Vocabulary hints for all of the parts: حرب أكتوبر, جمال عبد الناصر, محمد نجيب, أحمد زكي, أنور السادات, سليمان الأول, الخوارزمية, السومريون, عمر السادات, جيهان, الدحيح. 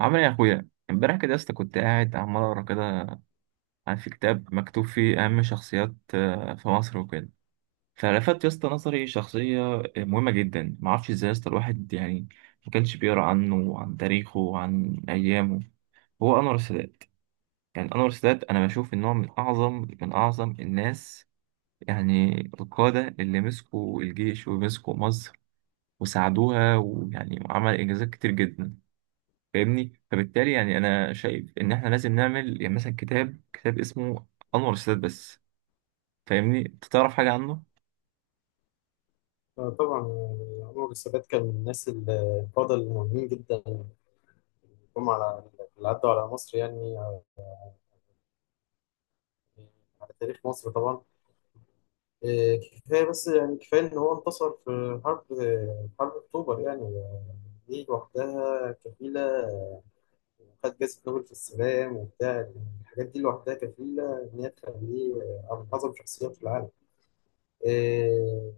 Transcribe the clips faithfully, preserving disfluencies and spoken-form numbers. عامل ايه يا اخويا؟ امبارح كده يا اسطى كنت قاعد عمال اقرا كده عن في كتاب مكتوب فيه اهم شخصيات آه، في مصر وكده. فلفت يا اسطى نظري شخصيه آه، مهمه جدا. ما اعرفش ازاي يا اسطى الواحد يعني ما كانش بيقرا عنه وعن تاريخه وعن ايامه. هو انور السادات. يعني انور السادات انا بشوف ان هو من اعظم من اعظم الناس، يعني القاده اللي مسكوا الجيش ومسكوا مصر وساعدوها، ويعني عمل انجازات كتير جدا. فاهمني؟ فبالتالي يعني انا شايف ان احنا لازم نعمل يعني مثلا كتاب كتاب اسمه انور السادات بس. فاهمني؟ انت تعرف حاجه عنه؟ آه، طبعا يعني عمر السادات كان من الناس القادة المهمين جدا. جم على اللي عدوا على مصر، يعني آه، على تاريخ مصر طبعا. آه، كفاية بس يعني كفاية إن هو انتصر في حرب آه، حرب أكتوبر، يعني آه، دي لوحدها كفيلة، وخد جائزة نوبل في السلام وبتاع الحاجات دي لوحدها كفيلة إن هي تخليه آه، من أعظم شخصيات في العالم. آه،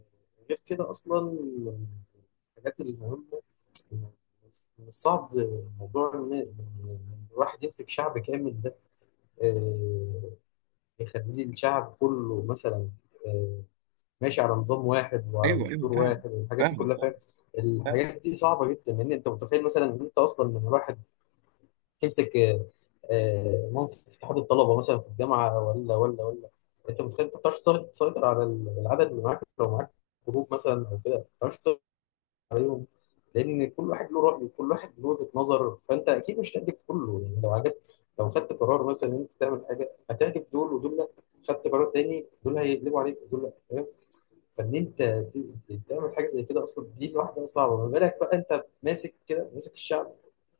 غير كده أصلا الحاجات المهمة، صعب موضوع إن إن الواحد يمسك شعب كامل ده، آه، يخليه الشعب كله مثلا آه، ماشي على نظام واحد وعلى ايوه ايوه، دستور واحد فاهم. والحاجات دي فاهمك، كلها، فاهم. فاهم. فاهم. الحاجات دي صعبة جدا، لأن أنت متخيل مثلا إن أنت أصلا لما الواحد يمسك آه، آه، منصب في اتحاد الطلبة مثلا في الجامعة ولا ولا ولا. أنت متخيل أنت ما بتعرفش تسيطر على العدد اللي معاك، لو معاك جروب مثلا أو كده ما بتعرفش تسيطر عليهم، لان كل واحد له راي وكل واحد له وجهه نظر، فانت اكيد مش هتعجب كله، يعني لو عجبت، لو خدت قرار مثلا ان انت تعمل حاجه هتعجب دول ودول لا، خدت قرار تاني دول هيقلبوا عليك ودول لا، فاهم. فان انت ت- تعمل حاجه زي كده اصلا دي لوحدها صعبه، ما بالك بقى انت ماسك كده ماسك الشعب،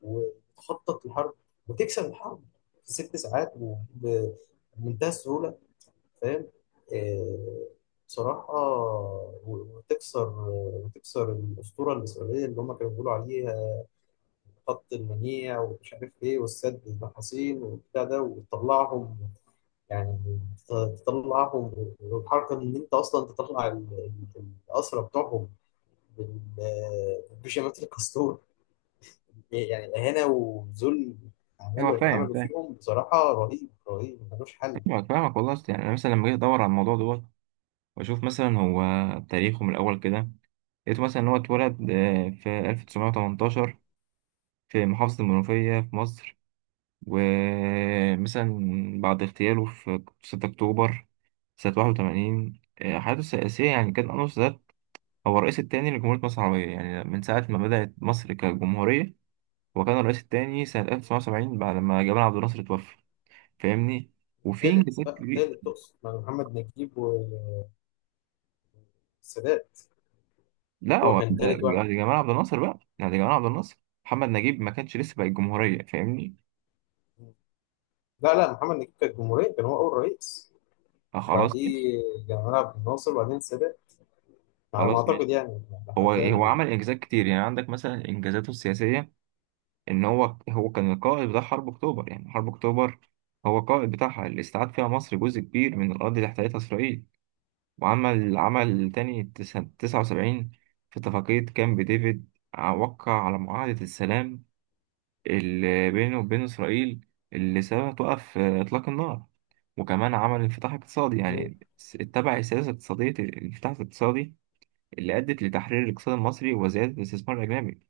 وتخطط الحرب وتكسب الحرب في ست ساعات وبمنتهى السهوله، فاهم. آه، بصراحة و- وتكسر وتكسر الأسطورة الإسرائيلية اللي هم كانوا بيقولوا عليها خط المنيع ومش عارف إيه والسد النحاسين والبتاع ده، وتطلعهم يعني ت- تطلعهم، والحركة إن أنت أصلا تطلع ال- ال- الأسرى بتوعهم بال- بشماتة الكاستور، يعني إهانة وذل، هو عملوا فاهم عملوا فاهم. فيهم بصراحة، رهيب رهيب ملوش حل. فاهمك فاهمك والله. أصل يعني انا مثلا لما جيت ادور على الموضوع دوت واشوف مثلا هو تاريخه من الاول كده، لقيته مثلا ان هو اتولد آه، في ألف وتسعمية وتمنتاشر في محافظه المنوفيه في مصر. ومثلا بعد اغتياله في ستة اكتوبر سنه واحد وتمانين، آه، حياته السياسيه يعني كان انور السادات هو الرئيس الثاني لجمهورية مصر العربية. يعني من ساعة ما بدأت مصر كجمهورية هو كان الرئيس الثاني سنة ألف وتسعمائة وسبعين بعد ما جمال عبد الناصر توفى. فاهمني؟ وفي تالت انجازات بقى، كبيرة. تالت تقصد مع محمد نجيب، السادات لا هو هو كان ده- تالت ده واحد. جمال عبد الناصر بقى، يعني ده جمال عبد الناصر. محمد نجيب ما كانش لسه بقى الجمهورية. فاهمني؟ لا لا، محمد نجيب كان جمهورية، كان هو أول رئيس، آه، خلاص ماشي. وبعديه جمال عبد الناصر وبعدين السادات، على ما خلاص أعتقد ماشي. يعني، على هو حد هو علمي. عمل انجازات كتير. يعني عندك مثلا انجازاته السياسية ان هو هو كان القائد بتاع حرب اكتوبر. يعني حرب اكتوبر هو القائد بتاعها، اللي استعاد فيها مصر جزء كبير من الأرض اللي احتلتها إسرائيل. وعمل عمل تاني تسعة تسعة وسبعين في اتفاقية كامب ديفيد، وقع على معاهدة السلام اللي بينه وبين إسرائيل، اللي سببها توقف آه، إطلاق النار. وكمان عمل انفتاح اقتصادي، مم. يعني س- اتبع سياسة اقتصادية الانفتاح الاقتصادي اللي أدت لتحرير الاقتصاد المصري وزيادة الاستثمار الأجنبي.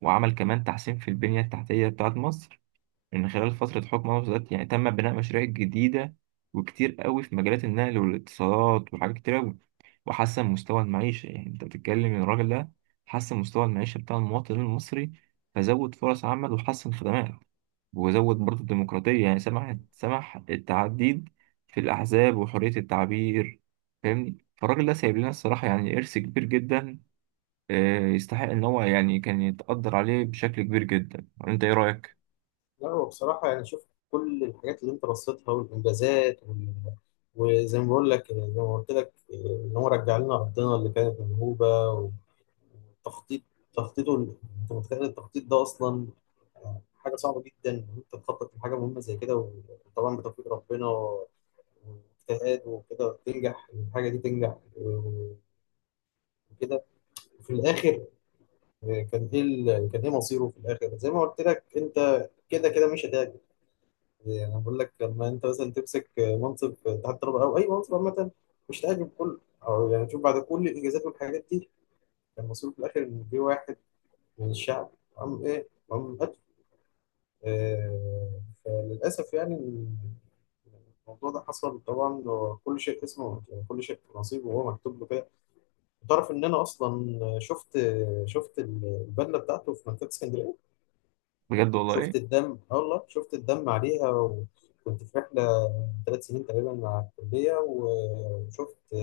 وعمل كمان تحسين في البنية التحتية بتاعة مصر. من خلال فترة حكم أنور السادات يعني تم بناء مشاريع جديدة وكتير قوي في مجالات النقل والاتصالات وحاجات كتير قوي. وحسن مستوى المعيشة، يعني أنت بتتكلم إن الراجل ده حسن مستوى المعيشة بتاع المواطن المصري، فزود فرص عمل وحسن خدمات. وزود برضه الديمقراطية يعني سمح سمح التعديد في الأحزاب وحرية التعبير. فاهمني؟ فالراجل ده سايب لنا الصراحة يعني إرث كبير جدا، آه، يستحق إن هو يعني كان يتقدر عليه بشكل كبير جدا. أنت إيه رأيك؟ لا، هو بصراحة يعني شوف، كل الحاجات اللي أنت رصيتها والإنجازات وال... وزي ما بقول لك، زي ما قلت لك إن هو رجع لنا أرضنا اللي كانت منهوبة، والتخطيط، تخطيطه ال- أنت متخيل التخطيط ده أصلا حاجة صعبة جدا، إن أنت تخطط لحاجة مهمة زي كده وطبعا بتوفيق ربنا واجتهاد وكده، وتنجح الحاجة دي تنجح آه، وكده. وفي الآخر، آه، كان إيه ال- كان إيه مصيره في الآخر؟ زي ما قلت لك أنت، كده كده مش هتعجب، يعني أنا بقول لك لما أنت مثلا تمسك منصب تحت الطلبة أو أي منصب عامة مش هتعجب كله، أو يعني شوف، بعد كل الإنجازات والحاجات دي كان مصيره في الآخر إن في واحد من الشعب قام إيه، قام قتله. آه، فللأسف يعني الموضوع ده حصل طبعا، وكل شيء اسمه يعني كل شيء نصيبه وهو مكتوب له كده. تعرف ان انا اصلا شفت، شفت البدله بتاعته في مكتبه اسكندريه، بجد والله. شفت الدم، اه والله شفت الدم عليها، وكنت في رحله ثلاث سنين تقريبا مع الكليه، وشفت،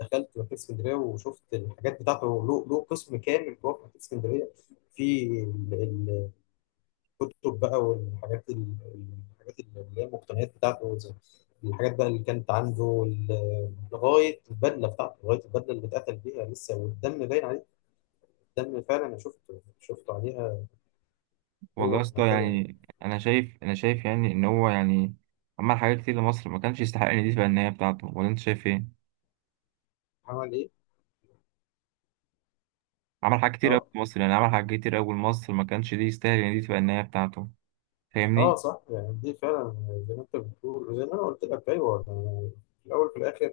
دخلت مكتبه اسكندريه وشفت الحاجات بتاعته، له له قسم كامل جوه في مكتبه اسكندريه، في ال- الكتب بقى، والحاجات ال- الحاجات اللي هي المقتنيات بتاعته، زي الحاجات بقى اللي كانت عنده، وال- لغايه البدله بتاعته لغايه البدله اللي اتقتل بيها لسه والدم باين، ده اللي فعلا انا شفته شفته عليها، والله هو يا في اسطى، المكتبه. يعني انا شايف انا شايف يعني ان هو يعني عمل حاجات كتير لمصر، ما كانش يستحق ان دي تبقى النهايه بتاعته. ولا انت شايف ايه؟ عمل ايه؟ عمل حاجات كتير قوي اه. لمصر، يعني عمل حاجات كتير قوي لمصر ما كانش دي يستاهل ان دي تبقى النهايه بتاعته. اه فاهمني؟ صح، يعني دي فعلا زي ما انت بتقول وزي ما انا قلت لك، ايوه يعني، في الاول وفي الاخر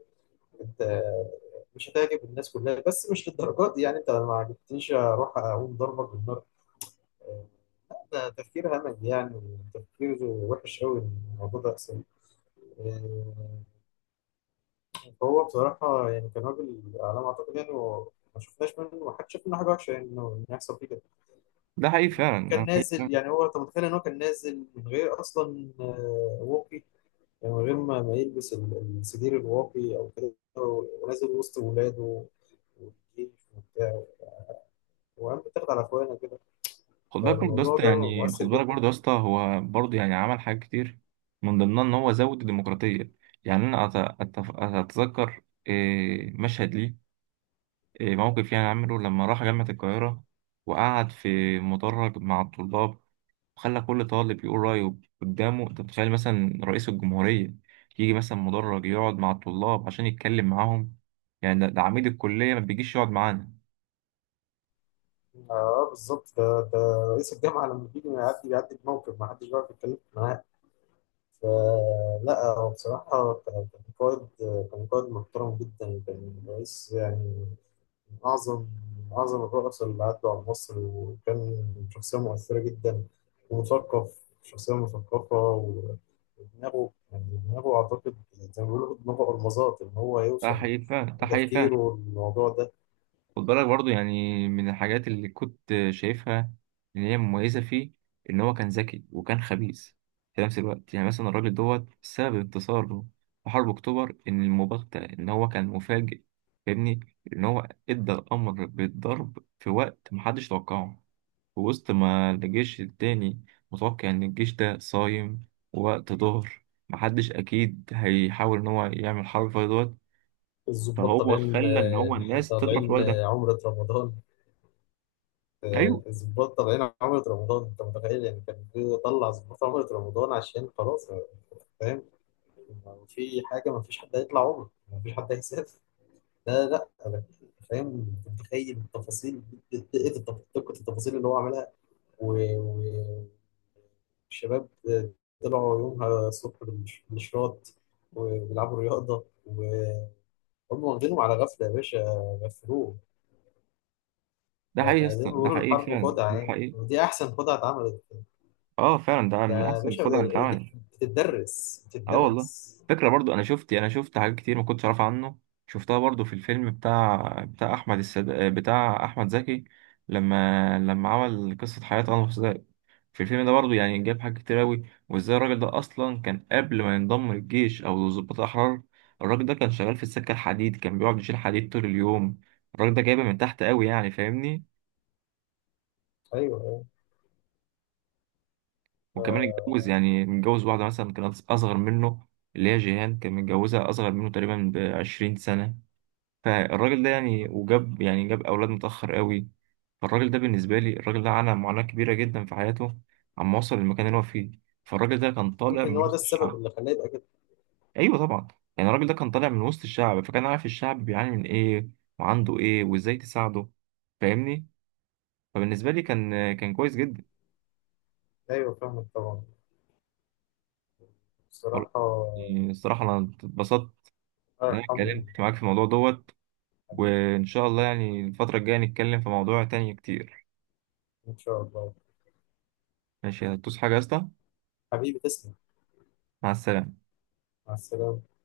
انت مش هتعجب الناس كلها، بس مش للدرجات دي، يعني انت ما عجبتنيش اروح اقوم ضربك بالنار. آه، ده تفكير همج، يعني تفكير وحش قوي الموضوع ده اصلا. آه، فهو بصراحه يعني كان راجل، على ما اعتقد يعني، هو ما شفناش منه، ما حدش شاف منه حاجه وحشه، يعني انه إنه يحصل فيه كده. ده حقيقي فعلا أنا شايف كان ده. حقيقي نازل فعلا. يعني، هو انت متخيل ان هو كان نازل من غير اصلا آه، واقي، يعني من غير ما ما يلبس ال- السدير الواقي او كده، ونازل وسط ولاده والجيش وبتاع، وقام بيتاخد على اخوانه كده، خد بالك برضه يا فالموضوع اسطى، ده يعني خد مؤثر بالك جدا. برضه يا اسطى هو برضه يعني عمل حاجات كتير من ضمنها ان هو زود الديمقراطيه. يعني انا أت- أتف- اتذكر إيه، مشهد ليه، إيه، موقف يعني عمله لما راح جامعه القاهره وقعد في مدرج مع الطلاب. خلى كل طالب يقول رأيه قدامه. انت متخيل مثلا رئيس الجمهورية يجي مثلا مدرج يقعد مع الطلاب عشان يتكلم معاهم؟ يعني ده, ده عميد الكلية ما بيجيش يقعد معانا. اه بالظبط، ده ده رئيس الجامعه لما بيجي يعدي بيعدي بموقف ما حدش بيعرف يتكلم معاه. فلا هو بصراحة كان كان قائد كان قائد محترم جدا، كان رئيس يعني، من أعظم، من أعظم الرؤساء اللي عدوا على مصر، وكان شخصية مؤثرة جدا، ومثقف، شخصية مثقفة و- ودماغه، يعني دماغه أعتقد زي ما بيقولوا دماغه ألمظات، إن هو ده يوصل حقيقي فعلا، ده حقيقي فعلا. بتفكيره الموضوع ده. خد بالك برضه يعني من الحاجات اللي كنت شايفها إن هي مميزة فيه، إن هو كان ذكي وكان خبيث في نفس الوقت. يعني مثلا الراجل دوت سبب انتصاره في حرب أكتوبر إن المباغتة، إن هو كان مفاجئ. فاهمني؟ إن هو إدى الأمر بالضرب في وقت محدش توقعه، في وسط ما الجيش التاني متوقع إن الجيش ده صايم. ووقت ظهر محدش أكيد هيحاول إن هو يعمل حرب في دوت. الضباط فهو طالعين، خلى إن هو الناس تضرب في طالعين الوقت ده. عمرة رمضان، أيوه. آه، ظباط طالعين عملة رمضان، انت متخيل يعني كان بيطلع ظباط عملة رمضان عشان خلاص، آه، فاهم. لو في حاجة ما فيش حد هيطلع عمره، ما فيش حد هيسافر. لا لا، انا فاهم. انت متخيل التفاصيل، دقة التف- دقة التفاصيل اللي هو عملها و- و- والشباب آه، طلعوا يومها الصبح بالش- بالشراط وبيلعبوا رياضة، وهم واخدينهم على غفلة، يا باشا غفلوه. ده حقيقي يا فزي ما اسطى، ده بيقولوا حقيقي الحرب فعلا خدعة، ده يعني حقيقي. ودي أحسن خدعة اتعملت، أه فعلا، ده ده من يا أحسن باشا، الخدع اللي دي اتعملت. بتتدرس أه والله. بتتدرس. فكرة برضو. أنا شفت أنا شفت حاجات كتير ما كنتش أعرف عنه. شفتها برضو في الفيلم بتاع بتاع أحمد السد... بتاع أحمد زكي لما لما عمل قصة حياة أنور السادات. في الفيلم ده برضه يعني جاب حاجات كتير أوي، وإزاي الراجل ده أصلا كان قبل ما ينضم للجيش أو لضباط الأحرار. الراجل ده كان شغال في السكة الحديد، كان بيقعد يشيل حديد طول اليوم. الراجل ده جايبه من تحت أوي يعني. فاهمني؟ ايوه ايوه، وكمان اتجوز، ف- يعني متجوز واحدة مثلا كانت أصغر منه، اللي هي جيهان كان متجوزها أصغر منه تقريبا بعشرين سنة. فالراجل ده يعني وجاب يعني جاب أولاد متأخر أوي. فالراجل ده بالنسبة لي الراجل ده عانى معاناة كبيرة جدا في حياته عما وصل للمكان اللي هو فيه. فالراجل ده كان طالع يمكن من هو ده وسط السبب الشعب. اللي خلاه يبقى كده. ايوه طبعا. يعني الراجل ده كان طالع من وسط الشعب فكان عارف الشعب بيعاني من ايه وعنده ايه وازاي تساعده. فاهمني؟ فبالنسبه لي كان كان كويس جدا. ايوه فاهمك طبعا، والله. بصراحه. الله يعني الصراحه انا اتبسطت ان انا يرحمه. اتكلمت معاك في الموضوع دوت. حبيبي، وان شاء الله يعني الفتره الجايه نتكلم في موضوع تاني كتير. ان شاء الله. ماشي. هتدوس حاجه يا اسطى؟ حبيبي، تسلم. مع السلامه. مع السلامه.